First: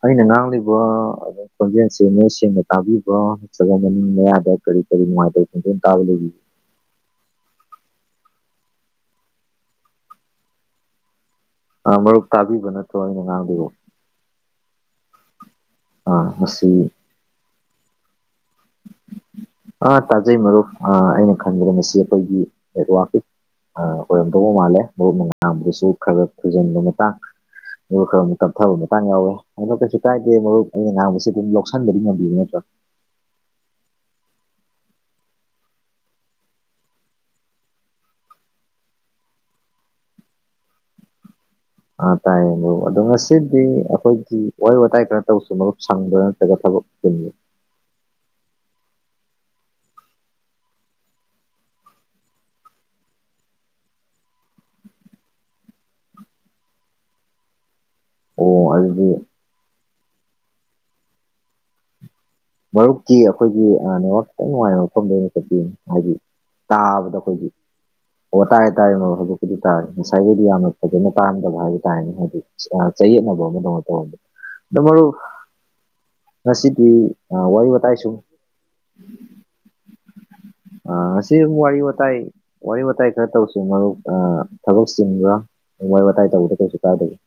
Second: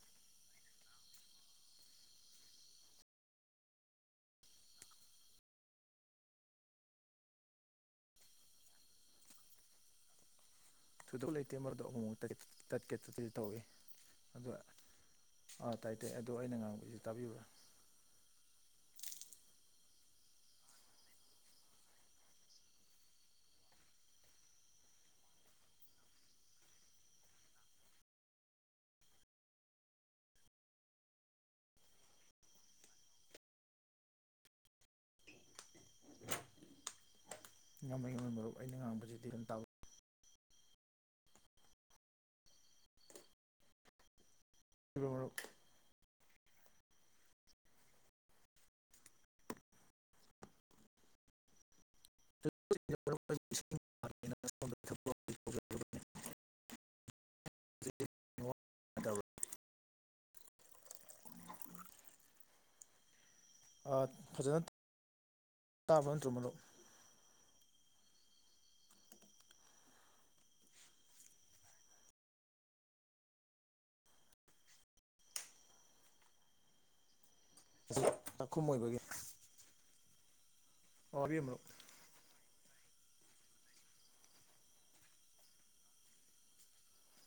ꯎ ꯑꯩꯅ ꯉꯥꯡꯂꯤꯕ ꯑ ꯈꯣꯟꯖꯦꯜꯁꯤ ꯅꯣꯏ ꯁꯦꯡꯅ ꯇꯥꯕꯤꯕ ꯅꯠꯇ꯭ꯔꯕ ꯃꯃꯤꯡ ꯃꯌꯥꯗ ꯀꯔꯤ ꯃꯥꯏ ꯇ ꯇꯥꯍ ꯂꯩ ꯊꯣꯏꯗꯣꯛ ꯂꯩꯇꯦ ꯃꯔꯗ ꯑꯃꯨꯛꯨꯛ ꯃꯔꯨꯞ ꯇꯥꯕꯤꯕ ꯇꯠꯀꯦ ꯇꯠꯀꯦ ꯅꯠꯇ꯭ꯔꯣ ꯑꯩꯅ ꯇꯧꯏꯤ ꯉꯥꯡꯂꯤꯕ ꯑꯗꯨꯒ ꯑꯥ ꯇꯥꯏ ꯇꯥꯏ ꯑ ꯑꯗꯨꯣ ꯑꯩꯅ ꯉꯥꯡꯕꯒꯤꯁꯨ ꯇꯥꯕꯤꯕ꯭ꯔꯥ ꯑꯥ ꯇꯥꯖꯩ ꯃꯔꯨꯞ ꯑꯩꯅ ꯈꯟꯕꯗ ꯉꯁꯤ ꯑꯩꯈꯣꯏꯒꯤ ꯋꯥ ꯑꯣꯏꯔꯝꯗꯧꯕ ꯃꯥꯜꯂꯦ ꯃꯔꯨꯞ ꯃꯥꯡꯕꯗꯨꯁꯨ ꯈꯔ ꯊꯨꯖꯤꯟꯕ ꯃꯇꯥꯡ ꯑꯗꯨꯒ ꯈꯔꯛ ꯇꯞꯊꯕ ꯃꯇꯥꯡ ꯌꯥꯎꯋꯦ ꯑꯗ ꯀꯩꯁꯨ ꯀꯥꯏꯗꯦ ꯃꯔꯨꯞ ꯑꯩꯅ ꯉꯥꯡꯕꯁꯤ ꯑꯗꯨꯝ ꯌꯥꯎꯁꯟꯕꯗꯤ ꯉꯝꯕꯤꯕ ꯅꯠꯇ꯭ꯔꯣ [inaudible] ꯉꯥꯡꯝꯕꯒꯤ ꯉ ꯃꯔꯨꯞ ꯑꯩꯅ ꯉꯥꯡꯕꯁꯤꯗꯤ ꯑꯗꯨꯝ ꯇꯥꯎꯋꯏ ꯑꯥ ꯇꯥꯏꯌꯦ ꯑꯗꯨ ꯑꯗꯣ ꯉꯁꯤꯗꯤ ꯑꯩꯈꯣꯏꯒꯤ ꯋꯥꯔꯤ ꯋꯥꯇꯥꯏ ꯈꯔ ꯇꯧꯁꯨ ꯃꯔꯨꯞ ꯁꯪꯕ ꯀꯕꯨꯅꯤ [inaudible] ꯑꯣ ꯑꯗꯨꯗꯤ ꯃꯔꯔꯨꯞ ꯀ ꯑꯩꯈꯣꯏꯒꯤ ꯑꯥ ꯈꯤꯇꯪ ꯐꯖꯅ ꯅꯨꯡꯉꯥꯏ ꯃꯐꯝꯗꯩꯅ ꯇꯥꯕ ꯍꯥꯏꯗꯤ ꯅꯠꯇ꯭ꯔꯣ ꯃꯔꯨꯞ ꯇꯥꯕꯗ ꯑꯩꯈꯣꯏꯒꯤ ꯑꯣ ꯋꯥ ꯇꯥꯏ ꯇꯥꯔꯦ ꯃꯕꯛꯄꯨꯗꯤ ꯇꯥꯔꯦ ꯉꯁꯥꯏꯒꯤꯗꯤ ꯌꯥꯝꯅ ꯐꯖꯅ ꯄꯥꯔꯝꯗꯕ ꯍꯥꯏꯕ ꯇꯥꯔꯅꯦ ꯍꯥꯏꯗꯤ ꯉꯥꯏꯅ ꯇꯧ ꯑꯗꯨꯗꯣ ꯃꯔꯨ ꯉꯁꯤꯗꯤ ꯑ ꯋꯥꯣꯏ ꯑꯇꯥꯏꯁꯨ ꯆꯥꯛꯈꯨꯝ ꯑꯣꯏꯕꯒꯤ ꯑ ꯑꯣ ꯑꯁꯤ ꯍꯥꯏꯕꯤꯌꯨ ꯃꯔꯨꯞ ꯋꯥꯏ ꯋꯥꯇꯥꯥꯏ ꯋꯥꯔꯤ ꯋꯥꯇꯥꯏ ꯈꯔ ꯇꯧꯁꯤ ꯃꯔꯨꯞ ꯊꯕꯛ ꯆꯤꯟꯕ꯭ꯔꯥ ꯋꯥꯔꯤ ꯋꯥꯇꯥꯏ ꯇꯧꯕꯗ ꯀꯩꯁꯨ ꯀꯥꯗꯒꯦ [inaudible]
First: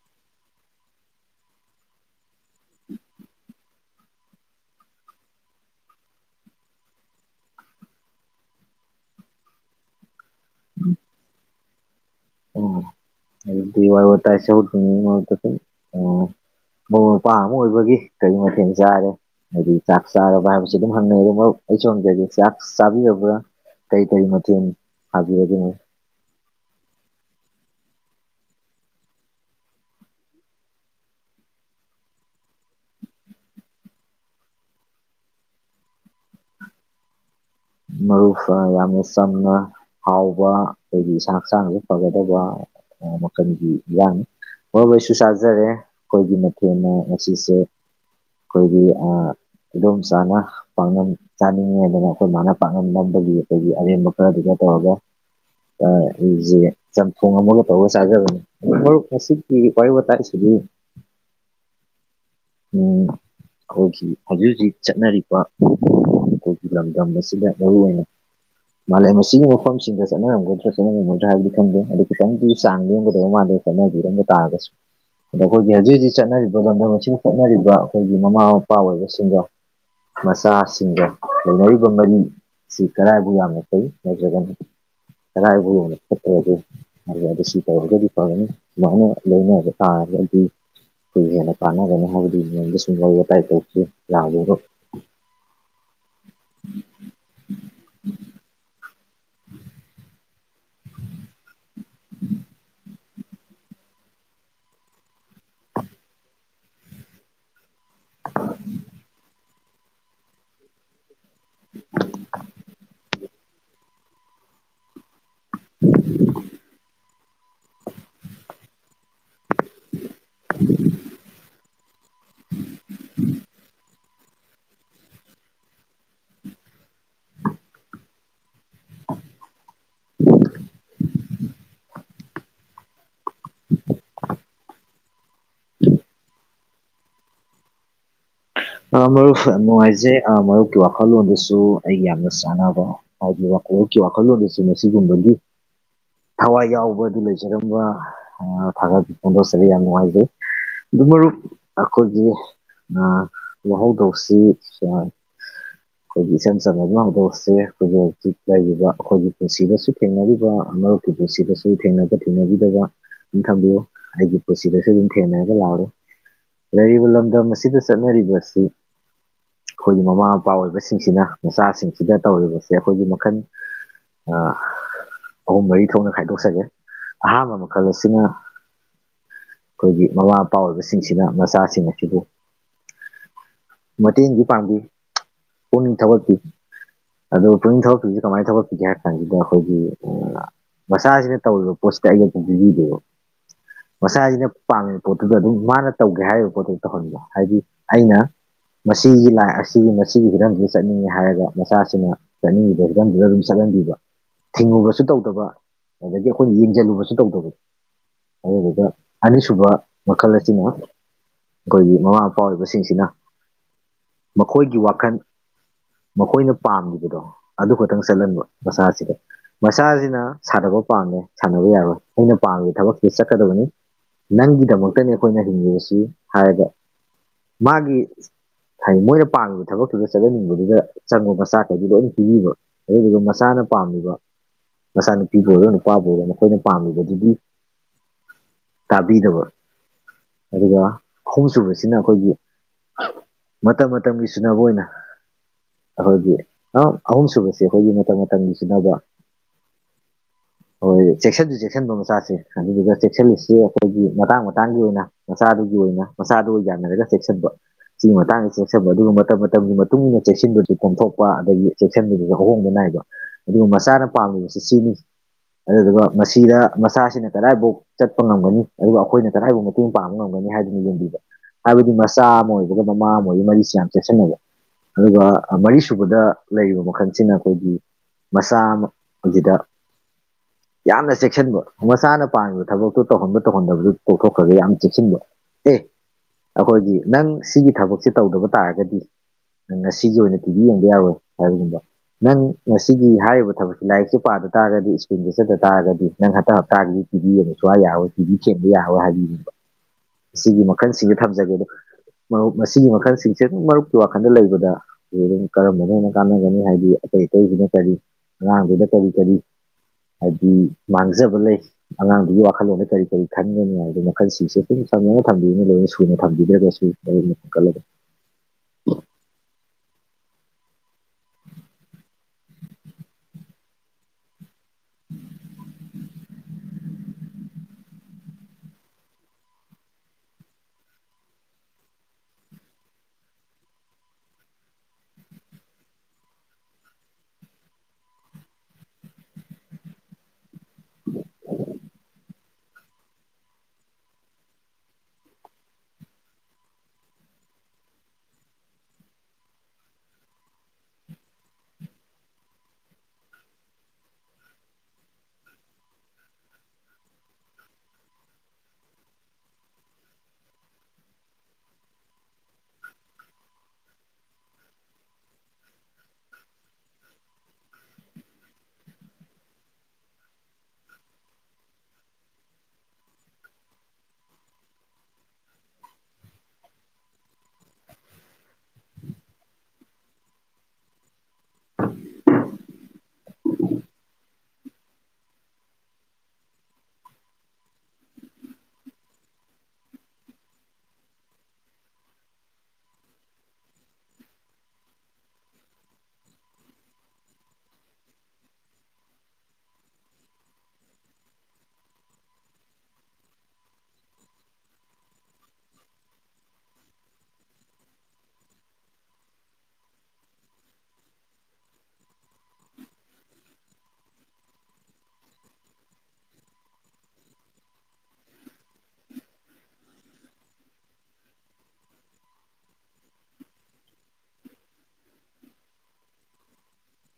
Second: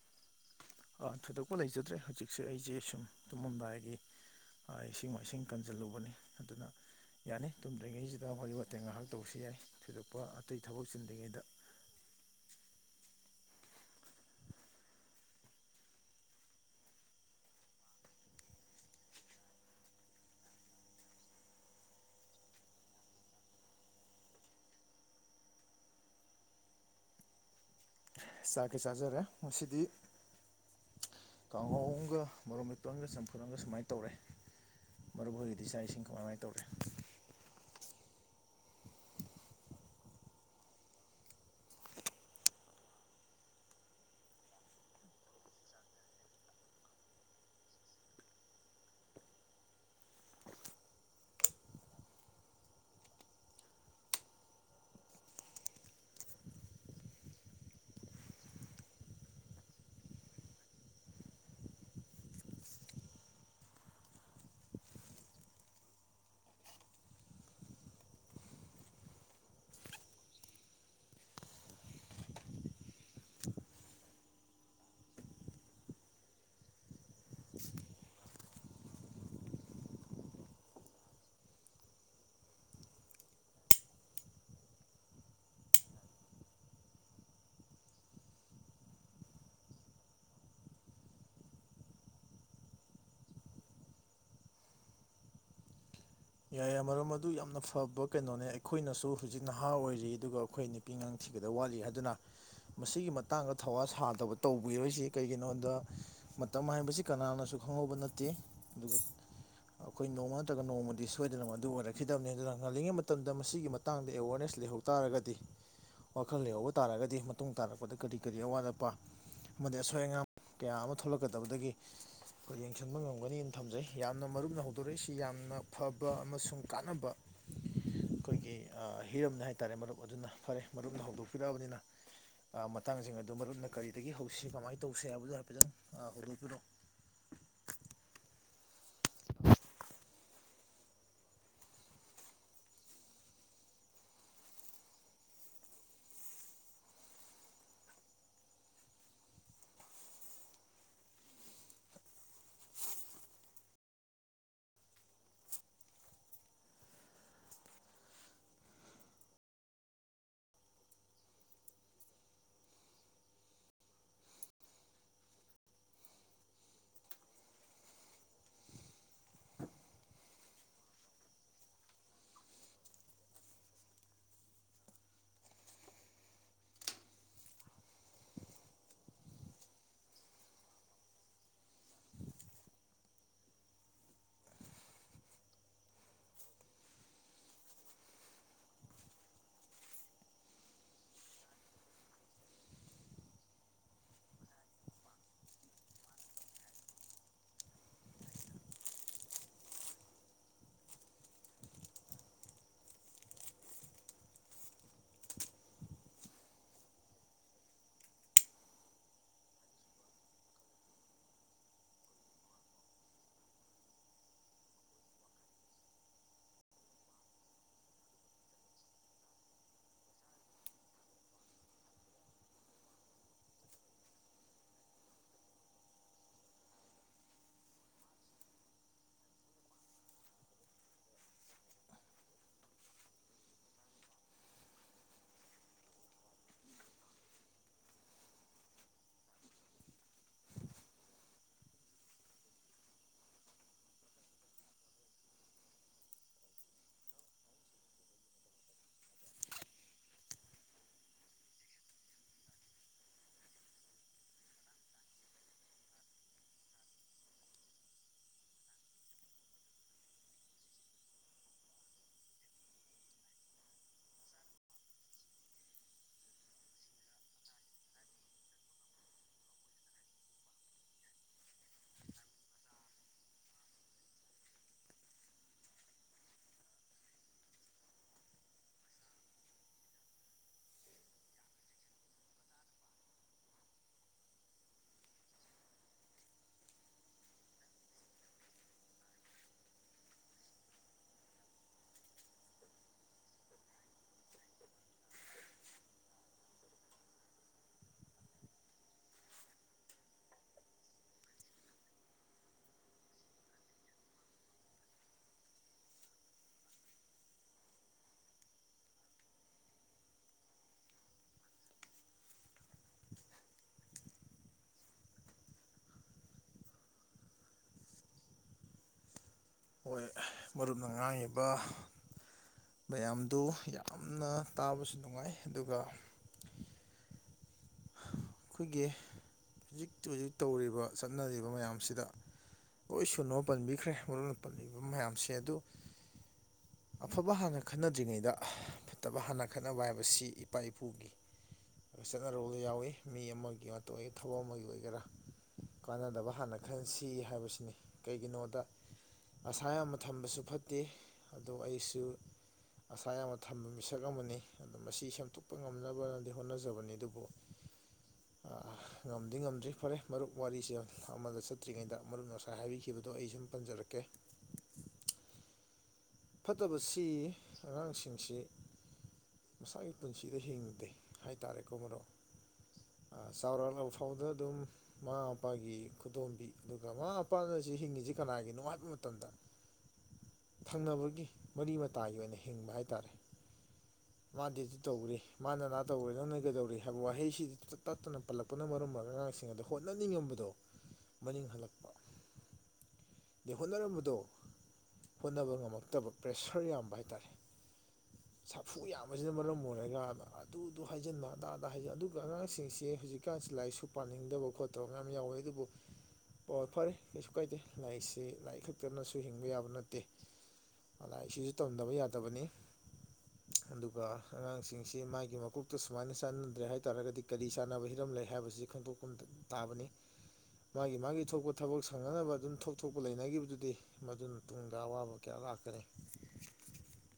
ꯊꯣꯏꯗꯣꯛꯄ ꯂꯩꯖꯗ꯭ꯔꯦ ꯍꯧꯖꯤꯛꯁꯦ ꯑꯩꯁꯦ ꯁꯨꯝ ꯇꯨꯝꯃꯝꯗꯥꯏꯒꯤ [inaudible] ꯏꯁꯤꯡ ꯃꯥꯏꯁꯤꯡ ꯀꯟꯁꯤꯜꯂꯨꯕꯅꯤ ꯑꯗꯨꯅ ꯌꯥꯅꯤ ꯇꯨꯝꯗ꯭ꯔꯤꯉꯩꯁꯤꯗ ꯑꯩꯈꯣꯏ ꯋꯥꯇꯦꯡ ꯉꯥꯏꯍꯥꯛ ꯇꯧꯁꯨ ꯌꯥꯏ ꯊꯣꯏꯗꯣꯛꯄ ꯑꯇꯩ ꯊꯕꯛ ꯆꯤꯟꯗ꯭ꯔꯤꯉꯩꯗ [unintelligible] ꯎꯝꯕꯠꯇꯥ ꯃꯔꯨꯞ ꯃꯄꯥꯡ ꯑꯃ ꯑꯣꯏꯕꯒꯤ ꯀꯔꯤ ꯃꯊꯦꯜ ꯆꯥꯔꯦ ꯍꯥꯏꯗꯤ ꯆꯥꯛ ꯆꯥꯔꯕ ꯍꯥꯏꯕꯁꯤ ꯑꯗꯨꯝ ꯍꯪꯅꯩ ꯑꯗꯨ ꯑꯩ ꯁꯣꯝꯗꯒ ꯆꯥꯛ ꯆꯥꯕꯤꯔꯕ꯭ꯔꯥ ꯀꯔꯤ ꯀꯔꯤ ꯃꯊꯦꯜ ꯊꯕꯤꯔꯒꯅꯤ [inaudible] ꯆꯥꯛꯇꯤ ꯆꯥꯖꯔꯦ ꯉꯁꯤꯗꯤ ꯀꯥꯡꯍꯧꯃꯒ ꯃꯔꫭꯛ ꯃꯦꯠꯄꯥꯃꯒ ꯆꯝꯐꯨꯨꯠ ꯑꯃꯒ ꯁꯨꯃꯥꯏꯅ ꯇꯧꯔꯦ ꯃꯔꯨꯣꯏꯒꯤꯗꯤ ꯆꯥꯛ ꯏꯁꯤꯡ ꯀꯃꯥꯏꯀꯃꯥꯏꯅ ꯇꯧꯔꯦ ꯃꯔꯨꯞ ꯑ ꯌꯥꯝꯅ ꯆꯝꯅ ꯍꯥꯎꯕ ꯑꯩꯈꯗꯤ ꯏꯁꯥ ꯍꯛꯆꯥꯡꯁꯨ ꯐꯒꯗꯕ ꯃꯈꯜꯒꯤ ꯏꯟꯖꯥꯡꯅꯤ ꯍꯣꯏ ꯑꯩꯁꯨ ꯆꯥꯖꯔꯦ ꯑꯩꯈꯣꯏꯒꯤ ꯃꯊꯦꯜꯅ ꯉꯁꯤꯁꯦ ꯑꯩꯈꯣꯏꯒꯤ ꯏꯗꯣꯝꯆꯥꯅ ꯄꯥꯛꯅꯝ ꯆꯥꯅꯤꯡꯉꯤꯗꯅ ꯑꯩꯈꯣꯏ ꯃꯥꯅ ꯄꯥꯛꯉꯝ ꯅꯝꯕꯒꯤ ꯑꯩꯈꯣꯏꯒꯤ ꯑꯔꯦꯝꯕ ꯈꯔꯗꯨꯒ ꯇꯧꯔꯒ ꯑꯩꯁꯦ ꯆꯝꯊꯣꯡ ꯑꯃꯛꯒ ꯇꯧꯔꯒ ꯆꯥꯖꯕꯅꯤ ꯃꯔꯨꯞ ꯉꯁꯤꯒꯤ ꯋꯥꯔꯤ ꯋꯥꯇꯥꯏꯁꯤꯗꯤ ꯎ ꯎꯝ ꯑꯩꯈꯣꯏꯒꯤ ꯍꯧꯖꯤꯛ ꯍꯧꯖꯤꯛ ꯆꯠꯅꯔꯤꯕ ꯑꯩꯈꯣꯏꯒꯤ ꯂꯝꯗꯝ ꯑꯁꯤꯗ ꯃꯔꯨ ꯑꫭꯏꯅ ꯃꯥꯂꯦꯝ ꯑꯁꯤꯒꯤ ꯃꯐꯝꯁꯤꯡꯗ ꯆꯠꯅꯔꯝꯒꯗ꯭ꯔꯥ ꯆꯠꯅꯔꯝꯃꫭꯏꯗ꯭ꯔꯥ ꯍꯥꯏꯕꯗꯤ ꯈꯪꯗꯦ ꯑꯗꯨ ꯈꯤꯇꯪꯗꯤ ꯆꯥꯡ ꯅꯦꯝꯒꯗꯕ ꯃꯥꯜꯂꯦ ꯍꯠꯅꯕꯤꯔꯝꯕ ꯇꯥꯔꯒꯁꯨ ꯑꯗꯣ ꯑꯩꯈꯣꯏꯒꯤ ꯍꯧꯖꯤꯛ ꯍꯧꯖꯤꯛ ꯆꯠꯅꯔꯤꯕ ꯂꯝꯗꯝ ꯑꯁꯤꯗ ꯍꯣꯠꯅꯔꯤꯕ ꯑꯩꯈꯣꯏꯒꯤ ꯃꯃꯥ ꯃꯄꯥ ꯑꯣꯏꯕꯁꯤꯡꯒ ꯃꯆꯥꯁꯤꯡꯒ ꯂꯩꯅꯔꯤꯕ ꯃꯔꯤ ꯁꯤ ꯀꯔꯥꯏꯕꯨ ꯌꯥꯝꯅ ꯐꯩ ꯅꯠꯇ꯭ꯔꯒꯅ ꯀꯗꯥꯏꯕꯨ ꯌꯧꯅ ꯐꯠꯇ꯭ꯔꯒꯦ ꯑꯗꯨ ꯑꯗꯣ ꯁꯤ ꯇꯧꯔꯒꯗꯤ ꯐꯒꯅꯤ ꯁꯨꯃꯥꯏꯅ ꯂꫭꯏꯅꯕ ꯇꯥꯔ [unintelligible] ꯑꯩꯈꯣꯏ ꯍꯦꯟꯅ ꯀꯥꯟꯅꯒꯅꯤ ꯍꯥꯏꯕꯗꯨꯏ ꯃꯔꯝꯗ ꯁꯨꯝ ꯋꯥꯔꯤ ꯋꯥꯇꯥꯏ ꯇꯧꯕꯗꯤ ꯌꯥꯏ ꯑꯗꫭ [inaudible] ꯌꯥꯏ ꯌꯥꯏ ꯃꯔꯝ ꯑꯗꯨ ꯌꯥꯝꯅ ꯐꯕ ꯀꯩꯅꯣꯅꯦ ꯑꯩꯈꯣꯏꯅꯁꯨ ꯍꯧꯖꯤꯛ ꯅꯍꯥ ꯑꯣꯏꯔꯤ ꯑꯗꯨꯒ ꯑꯩꯈꯣꯏ ꯅꯨꯄꯤ ꯉꯥꯡꯊꯤꯕꯗꯕ ꯋꯥꯠꯂꯤ ꯍꯥꯏꯗꯨꯅ ꯃꯁꯤꯒꯤ ꯃꯇꯛꯥꯡꯗ ꯊꯋꯥ ꯁꯥꯗꯕ ꯇꯧꯕꯒꯤꯔꯣꯏꯁꯤ ꯀꯩꯒꯤꯅꯣꯗ ꯃꯇꯝ ꯍꯥꯏꯕꯁꯤ ꯀꯅꯥꯅꯁꯨ ꯈꯪꯍꯧꯕ ꯅꯠꯇꯦ ꯑꯗꯨꯒ ꯑꯩꯈꯣꯏ ꯅꯣꯡꯃ ꯅꯠꯇ꯭ꯔꯒ ꯅꯣꯡꯃꯗꯤ ꯁꯣꯏꯗꯅ ꯃꯗꯨ ꯑꯣꯏꯔꯛꯈꯤꯗꯕꯅꯤ ꯑꯗꯨꯅ ꯉꯜꯂꯤꯉꯩ ꯃꯇꯝꯗ ꯃꯁꯤꯒꯤ ꯃꯇꯥꯡꯗ ꯑꯦꯋꯥꫪꯅꯦꯁ ꯂꯩꯍꯧ ꯇꯥꯔꯒꯗꯤ ꯋꯥꯈꯜ ꯂꯩꯍꯧꯕ ꯇꯥꯔꯒꯗꯤ ꯃꯇꯨꯡ ꯇꯥꯔꯛꯄꯗ ꯀꯔꯤ ꯀꯔꯤ ꯑꯋꯥꯠ ꯑꯄꯥ ꯑꯃꯗꯤ ꯑꯁꯣꯏ ꯑꯉꯥꯝ ꯀꯌꯥ ꯑꯃ ꯊꯣꯛꯂꯛꯀꯗꯕꯗꯒꯤ ꯑꯩꯈꯣꯏ ꯌꯦꯡꯁꯤꯟꯕ ꯉꯝꯒꯅꯤꯅ ꯊꯝꯖꯩ ꯌꯥꯝꯅ ꯃꯔꯨꯞꯅ ꯍꯧꯗꯣꯔꯛꯏꯁꯤ ꯌꯥꯝꯅ ꯐꯕ ꯑꯃꯁꯨꯡ ꯀꯥꯟꯅꯕ ꯑꯩꯈꯣꯏꯒꯤ ꯍꯤꯔꯝꯅꯤ ꯍꯥꯏꯇꯥꯔꯦ ꯃꯔꯨꯞ ꯑꯗꯨꯅ ꯐꯔꯦ ꯃꯔꯨꯞꯅ ꯍꯧꯗꯣꯛꯄꯤꯔꯛꯑꯕꯅꯤꯅ ꯃꯇꯥꯡꯁꯤꯡ ꯑꯗꯨ ꯃꯔꯨꯞꯅ ꯀꯔꯤꯗꯒꯤ ꯍꯧꯁꯤ ꯀꯃꯥꯏ ꯃꯔꯨꯞ ꯅꯨꯡꯉꯥꯏꯖꯩ ꯃꯔꯨꯞꯀꯤ ꯋꯥꯈꯜꯂꯣꯟꯗꯨꯁꯨ ꯑꯩ ꯌꯥꯝꯅ ꯆꯥꯟꯅꯕ ꯍꯥꯏꯗꯤ ꯋꯥꯈꯜ ꯃꯔꯨꯞꯀꯤ ꯋꯥꯈꯜꯂꯣꯟꯗꯨꯁꯨ ꯃꯁꯤꯒꯨꯝꯕꯒꯤ ꯊꯋꯥꯏ ꯌꯥꯎꯕ ꯑꯗꯨ ꯂꯩꯖꯔꯝꯕ ꯊꯥꯒꯠꯄ ꯐꯣꯡꯗꯣꯛꯆꯔꯤ ꯌꯥꯝ ꯅꯨꯡꯉꯥꯏꯖꯩ ꯑꯗꯨꯃꯔꯨꯞ ꯑꯈꯣꯏꯒꯤ ꯑ ꯋꯥꯍꯧꯗꯣꯛꯁꯤ ꯑ ꯑꯩꯈꯣꯏꯒꯤ ꯏꯆꯝ ꯆꯪꯝꯅ ꯑꯗꯨꯝ ꯍꯧꯗꯣꯛꯑꯁꯦ ꯑꯩꯈꯣꯏꯒꯤ ꯍꯧꯖꯤꯛ ꯂꯩꯔꯤꯕ ꯑꯩꯈꯣꯏꯒꯤ ꯄꯨꯟꯁꯤꯗꯁꯨ ꯊꯦꯡꯅꯔꯤꯕ ꯃꯔꯨꯞꯀꯤꯄꯨꯟꯁꯤꯗꯁꯨ ꯊꯦꯡꯅꯕ ꯊꯦꯡꯅꯕꯤꯗꯕ ꯑꯗꯨꯝ ꯊꯝꯕꯤꯌꯨ ꯑꯩꯒꯤ ꯄꯨꯟꯁꯤꯗꯁꯨ ꯑꯗꯨꯝ ꯊꯦꯡꯅꯔꯒ ꯂꯥꯛꯂꯦ ꯂꯩꯔꯤꯕ ꯂꯝꯗꯝ ꯑꯁꯤꯗ ꯆꯠꯅꯔꯤꯕ ꯑꯁꯤ ꯑꯩꯈꯣꯏꯒꯤ ꯃꯃꯥ ꯃꯄꯥ ꯑꯣꯏꯕꯁꯤꯡꯁꯤꯅ ꯃꯆꯥꯁꯤꯡꯁꯤꯗ ꯇꯧꯔꯤꯕꯁꯦ ꯑꯩꯈꯣꯏꯒꯤ ꯃꯈꯜ ꯑ ꯑꯍꯨꯝ ꯃꯔꯤ ꯊꯣꯛꯅ ꯈꯥꯏꯗꯣꯛꯆꯒꯦ ꯑꯍꯥꯟꯕ ꯃꯈꯜ ꯑꯁꯤꯅ ꯑꯩꯈꯣꯏꯒꯤ ꯃꯃꯥ ꯃꯄꯥ ꯑꯣꯏꯕꯁꯤꯡꯁꯤꯅ ꯃꯆꯥꯁꯤꯡ ꯑꯁꯤꯕꯨ ꯃꯇꯦꯡꯗꯤ ꯄꯥꯡꯕꯤ ꯄꯨꯛꯅꯤꯡ ꯊꯧꯒꯠꯄꯤ ꯑꯗꯣ ꯄꯨꯛꯅꯤꯡ ꯊꯧꯒꯥꯠꯄꯤꯕꯁꯦ ꯀꯃꯥꯏꯅ ꯊꯧꯒꯥꯠꯄꯤꯒꯦ ꯍꯥꯏꯕ ꯀꯥꯟꯁꯤꯗ ꯑꯩꯈꯣꯏꯒꯤ ꯃꯆꯥꯁꯤꯅ ꯇꯧꯔꯤꯕ ꯄꯣꯠꯁꯤꯗ ꯑꯌꯦꯠꯄ ꯄꯕꯤꯗꯦꯕ ꯃꯆꯥꯁꯤꯅ ꯄꯥꯝꯃꯤꯕ ꯄꯣꯠꯇꯨꯗ ꯑꯗꯨꯝ ꯃꯥꯅ ꯇꯧꯒꯦ ꯍꯥꯏꯔꯤꯕ ꯄꯣꯠꯇꯨ ꯇꯧꯍꯟꯕꯤꯌꯣ ꯍꯥꯏꯗꯤ ꯑꯩꯅ [inaudible] ꯃꯁꯤꯒꯤ ꯂꯥꯏ ꯑꯁꯤ ꯃꯁꯤ ꯐꯤꯕꯝꯁꯤꯗ ꯆꯠꯅꯤꯡꯉꯦ ꯍꯥꯏꯔꯒ ꯃꯆꯥꯁꯤꯅ ꯆꯠꯅꯤꯡꯉꯤꯕ ꯐꯤꯕꯝꯗꯨꯗ ꯑꯗꯨꯝ ꯆꯠꯍꯟꯕꯤꯕ ꯊꯤꯡꯉꯨꯕꯁꯨ ꯇꯧꯗꯕ ꯑꯗꯒꯤ ꯑꯩꯈꯣꯏꯅ ꯌꯦꯡꯖꯤꯜꯂꯨꯕꯁꯨ ꯇꯧꯗꯕ ꯑꯗꯨꯗꯨꯒ ꯑꯅꯤꯁꯨꯕ ꯃꯈꯥꯜ ꯑꯁꯤꯅ ꯑꯩꯈꯣꯏꯒꯤ ꯃꯃꯥ ꯃꯄꯥ ꯑꯣꯏꯕꯁꯤꯡꯁꯤꯅ ꯃꯈꯣꯏꯒꯤ ꯋꯥꯈꯟ ꯃꯈꯣꯏꯅ ꯄꯥꯝꯂꯤꯕꯗꯣ ꯑꯗꯨ ꯈꯛꯇꯪ ꯆꯠꯍꯟꯕ ꯃꯆꯥꯁꯤꯗ ꯃꯆꯥꯁꯤꯅ ꯁꯥꯟꯅꯕ ꯄꯥꯝꯃꯦ ꯁꯥꯟꯅꯕ ꯌꯥꯔꯣꯏ ꯑꯩꯅ ꯄꯥꯝꯃꯤ ꯊꯕꯛꯁꯤ ꯆꯠꯀꯗꯕꯅꯤ ꯅꯪꯒꯤꯗꯃꯛꯇꯅꯦ ꯑꯩꯈꯣꯏꯅ ꯍꯤꯡꯉꯤꯕꯁꯤ ꯍꯥꯏꯔꯒ ꯃꯥꯒꯤ ꯍꯥꯏꯗꯤ ꯃꯣꯏꯅ ꯄꯥꯝꯃꯤꯕ ꯊꯕꯛꯇꯨꯗ ꯆꯠꯍꯟꯅꯤꯡꯕꯗꯨꯗ ꯆꯪꯕ ꯃꯆꯥꯛꯈꯩꯗꯤ ꯂꯣꯏꯅ ꯄꯤꯕꯤꯕ ꯑꯗꯨꯗꯨꯒ ꯃꯆꯥꯅ ꯄꯥꯝꯂꯤꯕ ꯃꯆꯥꯅꯨꯄꯤꯕꯨ ꯑꯣꯏꯔꯣ ꯅꯨꯄꯥꯕꯨ ꯑꯣꯏꯔꯣ ꯃꯈꯣꯏꯅ ꯄꯥꯝꯂꯤꯕꯗꯨꯗꯤ ꯇꯥꯕꯤꯗꯕ ꯑꯗꯨꯒ ꯑꯍꯨꯝ ꯁꯨꯕꯁꯤꯅ ꯑꯩꯈꯣꯏꯒꯤ ꯃꯇꯝ ꯃꯇꯝꯒꯤ ꯆꯨꯅꯕ ꯑꯣꯏꯅ ꯑꯩꯈꯣꯏꯒꯤ ꯑꯪ ꯑꯍꯨꯝ ꯁꯨꯕꯁꯦ ꯑꯩꯈꯣꯏꯒꯤ ꯃꯇꯝ ꯃꯇꯝꯒꯤꯆꯨꯅꯕ [inaudible] ꯍꯣꯏ ꯆꯦꯛꯁꯥꯟꯁꯨ ꯆꯦꯛꯁꯥꯟꯕ ꯃꯆꯥꯁꯦ ꯑꯗꯨꯗꯨꯒ ꯆꯦꯛꯁꯥꯟꯂꯤꯁꯦ ꯑꯩꯈꯣꯏꯒꯤ ꯃꯇꯥꯡ ꯃꯇꯥꯡꯒꯤ ꯑꯣꯏꯅ ꯃꯆꯥꯗꯨ ꯑꯩꯒꯤ ꯑꯣꯏꯅ ꯃꯆꯥꯗꯣ ꯌꯥꯅꯔꯒ ꯆꯦꯛꯁꯥꯟꯕ ꯁꯤꯒꯤ ꯃꯇꯥꯡꯁꯤ ꯆꯦꯛꯁꯥꯟꯕ ꯑꯗꯨꯕꯨ ꯃꯇꯝ ꯃꯇꯝꯒꯤ ꯃꯇꯨꯡꯏꯟꯅ ꯆꯦꯛꯁꯤꯟꯕꯗꯨ ꯀꯣꯝꯊꯣꯛꯄ ꯑꯗꯨꯒꯤ ꯆꯦꯛꯁꯤꯟꯕꯗꯨꯁꯨ ꯑꯍꯣꯡꯕꯅ ꯍꯥꯏꯗꯣ ꯑꯗꯨꯒ ꯃꯆꯥꯅ ꯄꯥꯝꯂꯤꯕꯁꯤ ꯁꯤꯅꯤ ꯑꯗꯨꯗꯨꯒ ꯃꯁꯤꯗ ꯃꯆꯥꯁꯤꯅ ꯀꯗꯥꯏꯕꯨꯛ ꯆꯠꯄ ꯉꯝꯒꯅꯤ ꯑꯗꯨꯒ ꯑꯩꯈꯣꯏꯅ ꯀꯗꯥꯏꯕꯨꯛ ꯃꯇꯦꯡ ꯄꯥꯡꯕ ꯉꯝꯒꯅꯤ ꯍꯥꯏꯗꯨꯅ ꯌꯦꯡꯕꯤꯕ ꯍꯥꯏꯕꯗꯤ ꯃꯆꯥ ꯑꯃ ꯑꯣꯏꯕꯒ ꯃꯃꯥ ꯑꯃ ꯑꯣꯏꯕ ꯃꯔꯤꯁꯦ ꯌꯥꯝ ꯆꯦꯛꯁꯤꯟꯅꯩꯌꯦ ꯑꯗꯨꯒ ꯃꯔꯤꯁꯨꯕꯗ ꯂꯩꯔꯤꯕ ꯃꯈꯜꯁꯤꯅ ꯑꯩꯈꯣꯏꯒꯤ ꯃꯆꯥꯑꯃꯒꯤꯗ ꯌꯥꯝꯅ ꯆꯦꯛꯁꯥꯟꯕ ꯃꯆꯥꯅ ꯄꯥꯝꯃꯤꯕ ꯊꯕꯛꯇꯨ ꯇꯧꯍꯟꯕ ꯇꯧꯍꯟꯗꯕꯗꯨ ꯇꯣꯛꯊꯣꯛꯈ꯭ꯔꯒ ꯌꯥꯝꯅ ꯆꯦꯛꯁꯥꯟꯕ ꯑꯦ ꯑꯩꯈꯣꯏꯒꯤ ꯅꯪ ꯁꯤꯒꯤ ꯊꯕꯛꯁꯦ ꯇꯧꯗꯕ ꯇꯥꯔꯒꯗꯤ ꯉꯁꯤꯒꯤ ꯑꯣꯏꯅ ꯇꯤꯚꯤ ꯌꯦꯡꯕ ꯌꯥꯔꯣꯏ ꯍꯥꯏꯕꯒꯨꯝꯕ ꯅꯪ ꯉꯁꯤꯒꯤ ꯍꯥꯏꯔꯤꯕ ꯊꯕꯛꯁꯦ ꯂꯥꯏꯔꯤꯛꯁꯦ ꯄꯥꯗ ꯇꯥꯔꯒꯗꯤ ꯁ꯭ꯀꯨꯜꯁꯦ ꯆꯠꯇ ꯇꯥꯔꯒꯗꯤ ꯅꯪ ꯍꯥꯟꯇꯥꯛ ꯍꯞꯇꯥꯁꯤꯒꯤ ꯇꯤꯚꯤ ꯌꯦ ꯁ꯭ꯋꯥꯏ ꯌꯥꯎꯔꯣꯏ ꯇꯤꯚꯤ ꯆꯦꯟꯕ ꯌꯥꯔꯣꯏ ꯍꯥꯏꯕꯤꯔꯤ ꯁꯤꯒꯤ ꯃꯈꯜꯁꯤꯡꯁꯦ ꯊꯝꯖꯒꯦꯗ ꯨꯃꯔꯨꯞ ꯃꯁꯤꯒꯤ ꯃꯈꯜꯁꯤꯡꯁꯦ ꯃꯔꯨꯞꯀꯤ ꯋꯥꯈꯜꯗ ꯂꯩꯕꯗ ꯑꯗꯨꯝ ꯀꯔꯝꯕꯅꯥ ꯍꯦꯟꯅ ꯀꯥꯟꯅꯒꯅꯤ ꯍꯥꯏꯕꯔꯛꯑꯣ ꯏꯗꯨꯏ ꯁꯤꯅ ꯀꯔꯤ ꯉꯥꯡꯗꯨꯏꯁꯤꯅ ꯀꯔꯤ ꯀꯔꯤ ꯍꯥꯏꯕꯗꯤ ꯃꯥꯡꯖꯕ ꯂꯩ ꯑꯉꯥꯡꯗꯨꯒꯤ ꯋꯥꯈꯜꯂꯣꯟꯗ ꯀꯔꯤ ꯀꯔꯤ ꯈꯟꯒꯅꯤ ꯍꯥꯏꯕ ꯃꯈꯜꯁꯤꯡꯁꯦ ꯑꯩꯈꯣꯏꯒꯤ ꯐꯖꯟꯅ ꯊꯝꯕꯤꯅꯤ ꯂꯣꯏꯅ ꯁꯨꯅ ꯊꯝꯕꯤꯗꯔꯒꯁꯨ ꯍꯣꯏ ꯃꯔꯨꯞꯅ ꯉꯥꯡꯉꯤꯕ ꯃꯌꯥꯝꯗꯨ ꯌꯥꯝꯅ ꯇꯥꯕꯁꯨ ꯅꯨꯡꯉꯥꯏ ꯑꯗꯨꯒ ꯑꯩꯈꯣꯏꯒꯤ ꯍꯧꯖꯤꯛ ꯍꯧꯖꯤꯛ ꯇꯧꯔꯤꯕ ꯆꯠꯅꯔꯤꯕ ꯃꯌꯥꯝꯁꯤꯗ ꯍꯣꯏ ꯁꯨꯅꯣꯕ ꯄꯟꯕꯤꯈ꯭ꯔꯦ ꯃꯔꯨꯞꯅ ꯄꯟꯕꯤꯕ ꯃꯌꯥꯝꯁꯦ ꯑꯗꯨ ꯎ ꯑꯐꯕ ꯍꯥꯟꯅ ꯈꯟꯅꯗ꯭ꯔꯤꯉꯩꯗ ꯐꯠꯇꯕ ꯍꯥꯟꯅ ꯈꯠꯅꯕ ꯍꯥꯏꯕꯁꯤ ꯏꯄꯥ ꯏꯄꯨꯒꯤ ꯑꯗꯨ ꯆꯠꯅꯔꯨꯕꯗ ꯌꯥꯎꯏꯤ ꯃꯤ ꯑꯃꯒꯤ ꯑꯣꯏ ꯊꯕꯛ ꯑꯃꯒꯤ ꯑꯣꯏꯒꯦꯔꯥ ꯀꯥꯟꯅꯗꯕ ꯍꯥꯟꯅ ꯈꯟꯁꯤ ꯍꯥꯏꯕꯁꯤꯅꯤ ꯀꯩꯒꯤꯅꯣꯗ ꯑꯁꯥ ꯌꯥꯝ ꯊꯝꯕꯁꯨ ꯐꯠꯇꯦ ꯑꯗꯣ ꯑꯩꯁꯨ ꯑꯁꯥ ꯌꯥꯝꯕ ꯊꯝꯕ ꯃꯤꯁꯛ ꯑꯃꯅꯤ ꯃꯁꯤ ꯁꯦꯝꯗꯣꯛꯄ ꯉꯝꯅꯕꯗꯤ ꯍꯣꯠꯅꯖꯕꯅꯤ ꯑꯗꯨꯕꯨ [inaudible] ꯉꯝꯗꯤ ꯉꯝꯗ꯭ꯔꯤ ꯐꯔꯦ ꯃꯔꯨꯞ ꯋꯥꯔꯤꯁꯦ ꯑꯃꯗ ꯆꯠꯇ꯭ꯔꯤꯉꯩꯗ ꯃꯔꯨꯞ ꯉꯁꯥꯏ ꯍꯥꯏꯕꯤꯈꯤꯕꯗꯣ ꯑꯩ ꯁꯨꯝ ꯄꯟꯖꯔꯛꯀꯦ [inaudible] ꯐꯠꯇꯕꯁꯤ ꯑꯉꯥꯡꯁꯤꯡꯁꯤ ꯃꯁꯥꯒꯤ ꯄꯨꯟꯁꯤꯗ ꯍꯤꯡꯗꯦ ꯍꯥꯏ ꯇꯥꯔꯦꯀꯣ ꯃꯔꯣ ꯆꯥꯎꯔꯛꯂꯕ ꯐꯥꯎꯗ ꯑꯗꯨꯝ ꯃꯃꯥ ꯃꯄꯥꯒꯤ ꯈꯨꯗꯣꯝꯕꯤ ꯑꯗꯨꯒ ꯃꯃꯥ ꯃꯄꯥꯅ ꯁꯤ ꯍꯤꯡꯉꯤꯁꯤ ꯀꯅꯥꯒꯤꯅꯣ ꯍꯥꯏꯕ ꯃꯇꯝꯗ [inaudible] ꯊꯪꯅꯕꯒꯤ ꯃꯔꯤ ꯃꯇꯥꯒꯤ ꯑꯣꯏꯅ ꯍꯤꯡꯕ ꯍꯥꯏꯇꯥꯥꯔꯦ [inaudible] ꯃꯥꯗꯤ ꯑꯗꯨ ꯇꯧꯔꯤ ꯃꯥꯅ ꯅꯥ ꯇꯧ꯭ꯔꯦ ꯅꯪꯅ ꯀꯩꯗꯧꯔꯤ ꯍꯥꯏꯕ ꯋꯥꯍꯩꯁꯤꯗꯤ ꯇꯠꯇꯅ ꯄꯜꯂꯛꯄꯅ ꯃꯔꯝ ꯑꯣꯏꯔꯒ ꯁꯤꯡ ꯑꯗ ꯍꯣꯠꯅꯅꯤꯡꯉꯝꯕꯗꯣ ꯃꯅꯤꯡ ꯍꯜꯂꯛꯄ ꯏ ꯍꯣꯠꯅꯔꯝꯕꯗꯣ ꯍꯣꯠꯅꯕ ꯉꯝꯃꯣꯏ ꯐꯠꯇꯕ ꯄ꯭ꯔꯦꯁꯔ ꯌꯥꯝꯕ ꯍꯥꯏꯇꯥꯔꯦ [inaudible] ꯁꯥꯐꯨ ꯌꯥꯝꯕꯁꯤꯅ ꯃꯔꯝ ꯑꯣꯏꯔꯀꯥꯟ ꯑꯗꯨꯗꯣ ꯍꯥꯏꯖꯟ ꯑꯗꯥ ꯑꯗꯥ ꯍꯥꯏꯖ ꯑꯗꯨꯒ ꯑꯉꯥꯡꯁꯤꯡꯁꯦ ꯍꯧꯖꯤꯛꯀꯥꯟ ꯂꯥꯏꯁꯨ ꯄꯥꯅꯤꯡꯗꯕ ꯈꯣꯠꯇꯕ ꯃꯌꯥꯝ ꯌꯥꯎꯋꯦ ꯑꯗꯨꯕꯨ ꯑꯣꯏ ꯐꯔꯦ ꯀꯩꯁꯨ ꯀꯥꯏꯗꯦ ꯂꯥꯏꯔꯤꯛꯁꯤ ꯂꯥꯏꯔꯤꯛ ꯈꯛꯇꯅꯁꯨ ꯍꯤꯡꯕ ꯌꯥꯕ ꯅꯠꯇꯦ ꯑꯗ ꯁꯤꯁꯨ ꯇꯝꯗꯕ ꯌꯥꯗꯕꯅꯤ ꯑꯗꯨꯒ ꯑꯉꯥꯡꯁꯤꯡꯁꯤ ꯃꯥꯒꯤ ꯃꯀꯣꯛꯇ ꯁꯨꯃꯥꯏꯅ ꯆꯥꯟꯅꯗ꯭ꯔꯦ ꯍꯥꯏ ꯇꯥꯔꯒꯗꯤ ꯀꯔꯤ ꯆꯥꯟꯅꯕ ꯍꯤꯔꯝ ꯂꯩ ꯂꯩ ꯍꯥꯏꯕꯁꯤ ꯈꯪꯗꯣꯛ ꯇꯥꯕꯅꯤ ꯃꯥꯒꯤ ꯃꯥꯒꯤ ꯊꯣꯛꯄ ꯊꯕꯛ ꯁꯪꯅꯅꯕ ꯑꯗꯨꯝ ꯊꯣꯛ ꯊꯣꯛꯣꯛꯄ ꯂꯩꯅꯈꯤꯕꯗꯨꯗꯤ ꯃꯗꯨꯅ ꯇꯨꯡꯗ ꯑꯋꯥꯕ ꯀꯌꯥ ꯂꯥꯛꯈꯤ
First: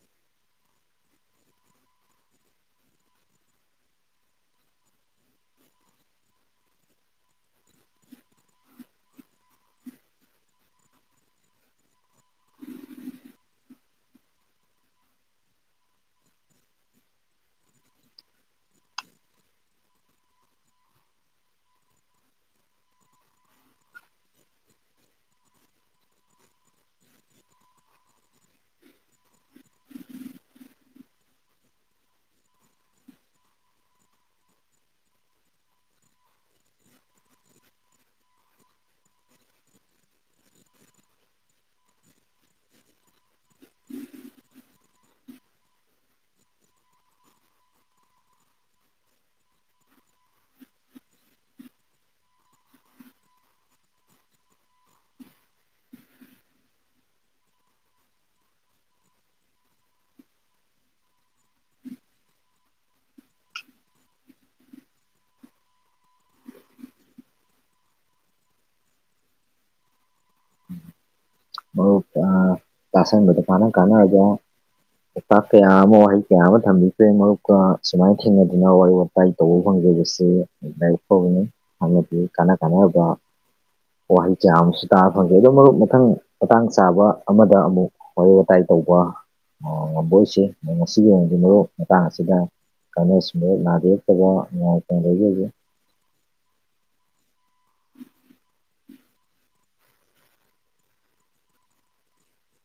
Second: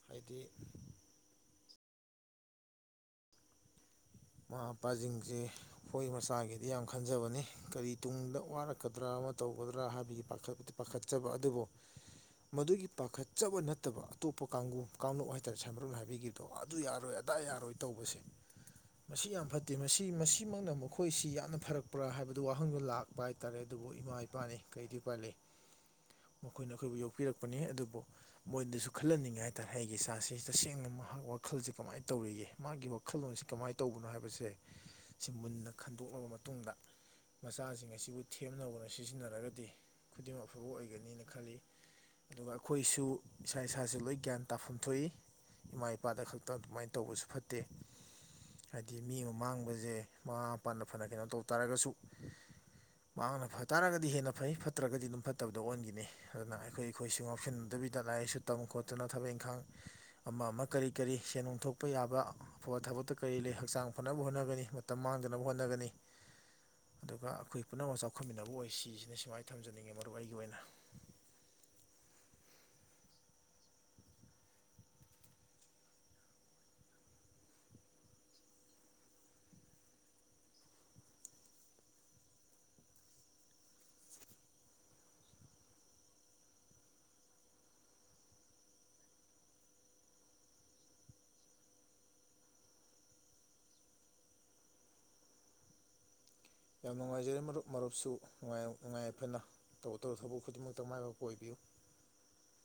ꯍꯥꯏꯗꯤ ꯃꯃꯥ ꯃꯄꯥꯁꯤꯡꯁꯦ ꯑꯩꯈꯣꯏ ꯃꯆꯥꯒꯤꯗꯤ ꯌꯥꯝ ꯈꯟꯖꯕꯅꯤ ꯀꯔꯤ ꯇꯨꯡꯗ ꯋꯥꯔꯛꯀꯗ꯭ꯔꯥ ꯇꯧꯒꯗ꯭ꯔꯥ ꯍꯥꯏꯕꯒꯤ ꯄꯥꯈꯠꯆꯕ ꯑꯗꯨꯕꯨ ꯃꯗꯨꯒꯤ ꯄꯥꯈꯠꯆꯕ ꯅꯠꯇꯕ ꯑꯇꯣꯞꯄ ꯀꯥꯡ ꯀꯥꯡꯂꯨꯞ ꯍꯥꯏꯇꯥꯔꯦ ꯁꯥꯏꯃꯔꯣꯟ ꯍꯥꯏꯕꯤꯈꯤꯕꯗꯣ ꯑꯗꯨ ꯌꯥꯔꯣꯏ ꯑꯗꯥ ꯌꯥꯔꯣꯏ ꯇꯧꯕꯁꯦ ꯎ ꯃꯁꯤ ꯌꯥꯝ ꯐꯠꯇꯦ ꯃꯁꯤ ꯃꯁꯤꯃꯛꯅ ꯃꯈꯣꯏꯁꯤ ꯌꯥꯝꯅ ꯐꯔꯛꯄ꯭ꯔꯥ ꯍꯥꯏꯕꯗꯨ ꯋꯥꯍꯪꯗꯣ ꯂꯥꯛꯄ ꯍꯥꯏꯇꯥꯔꯦ ꯑꯗꯨꯕꯨ ꯏꯃꯥ ꯏꯄꯥꯅꯤ ꯀꯩꯗꯤ ꯎ ꯄꯥꯏ ꯂꯩ ꯃꯈꯣꯏꯅ ꯑꯩꯈꯣꯏꯕꯨ ꯌꯣꯛꯄꯤꯔꯛꯄꯅꯤ ꯑꯗꯨꯕꯨ ꯃꯣꯏꯗꯁꯨ ꯈꯜꯍꯟꯅꯤꯡꯉꯦ ꯍꯥꯏ ꯇꯥꯔꯦ ꯑꯩꯒꯤ ꯢꯆꯁꯤ ꯇꯁꯦꯡꯅ ꯃꯍꯥꯛ ꯋꯥꯈꯜꯁꯦ ꯀꯃꯥꯏꯅ ꯇꯧꯔꯤꯒꯦ ꯃꯥꯒꯤ ꯋꯥꯈꯜꯂꯣꯟꯁꯤ ꯀꯃꯥꯏ ꯇꯧꯕꯅꯣ ꯍꯥꯏꯕꯁꯦ ꯁꯤ ꯃꯨꯟꯅ ꯈꯟꯗꯣꯛꯂꯕ ꯃꯇꯨꯡꯗ ꯃꯆꯥꯁꯤꯡ ꯑꯁꯤꯕꯨ ꯊꯦꯝꯅꯕꯅ ꯁꯤꯖꯤꯟꯅꯔꯒꯗꯤ ꯈꯨꯗꯤꯡꯃꯛ ꯑꯐꯕ ꯑꯣꯏꯒꯅꯤꯅ ꯈꯜꯂꯤ ꯑꯗꯨꯒ ꯑꯩꯈꯣꯏꯁꯨ ꯏꯁꯥ ꯏꯁꯥꯁꯨ ꯂꯣꯏ ꯒ꯭ꯌꯥꯟ ꯇꯥꯐꯝ ꯊꯣꯛꯏ ꯏꯃꯥ ꯏꯄꯥꯗ ꯈꯛꯇ ꯑꯗꯨꯃꯥꯏꯅ ꯇꯧꯕꯁꯨ ꯐꯠꯇꯦ ꯍꯥꯏꯗꯤ ꯃꯤ ꯑꯃ ꯃꯥꯡꯕꯁꯦ ꯃꯃꯥ ꯃꯄꯥꯅ ꯐꯅ ꯀꯩꯅꯣ ꯇꯧꯕ ꯇꯥꯔꯒꯁꯨ ꯃꯍꯥꯛꯅ ꯐ ꯇꯥꯔꯒꯗꯤ ꯍꯦꯟꯅ ꯐꯩ ꯐꯠꯇ꯭ꯔꯒꯗꯤ ꯑꯗꯨꯝ ꯐꯠꯇꯕꯗ ꯑꯣꯟꯈꯤꯅꯤ ꯑꯗꯨꯅ ꯑꯩꯈꯣꯏ ꯑꯩꯈꯣꯏꯁꯨ ꯉꯥꯎꯁꯤꯟꯟꯅꯗꯕ ꯕꯤꯗ ꯂꯥꯏꯔꯤꯥꯏꯁꯨ ꯇꯝ ꯈꯣꯠꯇꯨꯅ ꯊꯕꯛ ꯏꯪꯈꯥꯡ ꯑꯃ ꯑꯃ ꯀꯔꯤ ꯀꯔꯤ ꯁꯦꯟ ꯅꯨꯡ ꯊꯣꯛꯄ ꯌꯥꯕ ꯑꯐꯕ ꯊꯕꯛꯇ ꯀꯔꯤ ꯂꯩ ꯍꯛꯆꯥꯡ ꯐꯅꯕ ꯍꯣꯠꯅꯒꯅꯤ ꯃꯇꯝ ꯃꯥꯡꯗꯅꯕ ꯍꯣꯠꯅꯒꯅꯤ ꯑꯗꯨꯒ ꯑꯩꯈꯣꯏ ꯄꯨꯝꯅꯃꯛ ꯆꯥꯎꯈꯠꯃꯤꯟꯅꯕ ꯑꯣꯏ ꯁꯤꯁꯤꯅ ꯁꯨꯃꯥꯏꯅ ꯊꯝꯖꯅꯤꯡꯉꯤ ꯃꯔꯨꯞ ꯑꯩꯒꯤ ꯑꯣꯏꯅ [unintelligible] ꯄꯥꯎꯇꯥꯛ ꯀꯌꯥ ꯑꯃ ꯋꯥꯍꯩ ꯀꯌꯥ ꯑꯃ ꯊꯝꯕꯤꯈꯔꯦ ꯃꯔꯨꯞꯀ ꯁꯨꯃꯥꯏꯅ ꯊꯦꯡꯅꯗꯨꯅ ꯋꯥꯔꯤ ꯋꯥꯇꯥꯏ ꯇꯧꯕ ꯐꯪꯉ [unintelligible] ꯋꯥꯍꯩ ꯀꯌꯥ ꯑꯃꯁꯨ ꯇꯥꯕ ꯐꯪꯖꯩ ꯑꯗꯣ ꯃꯔꯨꯞ ꯃꯊꯪ ꯃꯇꯥꯡ ꯆꯥꯕ ꯑꯃꯗ ꯑꯃꯨꯛ ꯋꯥꯔꯤ ꯋꯥꯇꯥꯏ ꯇꯧꯕ ꯉꯝꯕꯣꯏꯁꯤ ꯉꯁꯤꯒꯤ ꯑꯣꯏꯅꯣꯡꯁꯤ ꯃꯔꯨꯞ ꯃꯇꯥꯡ ꯑꯁꯤꯗ [unintelligible] ꯌꯥꯝ ꯅꯨꯡꯉꯥꯏꯖꯔꯦ ꯃꯔꯨꯞ ꯃꯔꯨꯞꯁꯨ ꯅꯨꯡꯉꯥꯏ ꯅꯨꯡꯉꯢꯌꯏꯐꯅ ꯇꯧꯔꯨ ꯇꯨꯕ ꯊꯕꯛ ꯈꯨꯗꯤꯡꯃꯛꯇ ꯃꯥꯏ ꯄꯥꯛꯄ ꯑꯣꯏꯕꯤꯌꯨ [inaudible]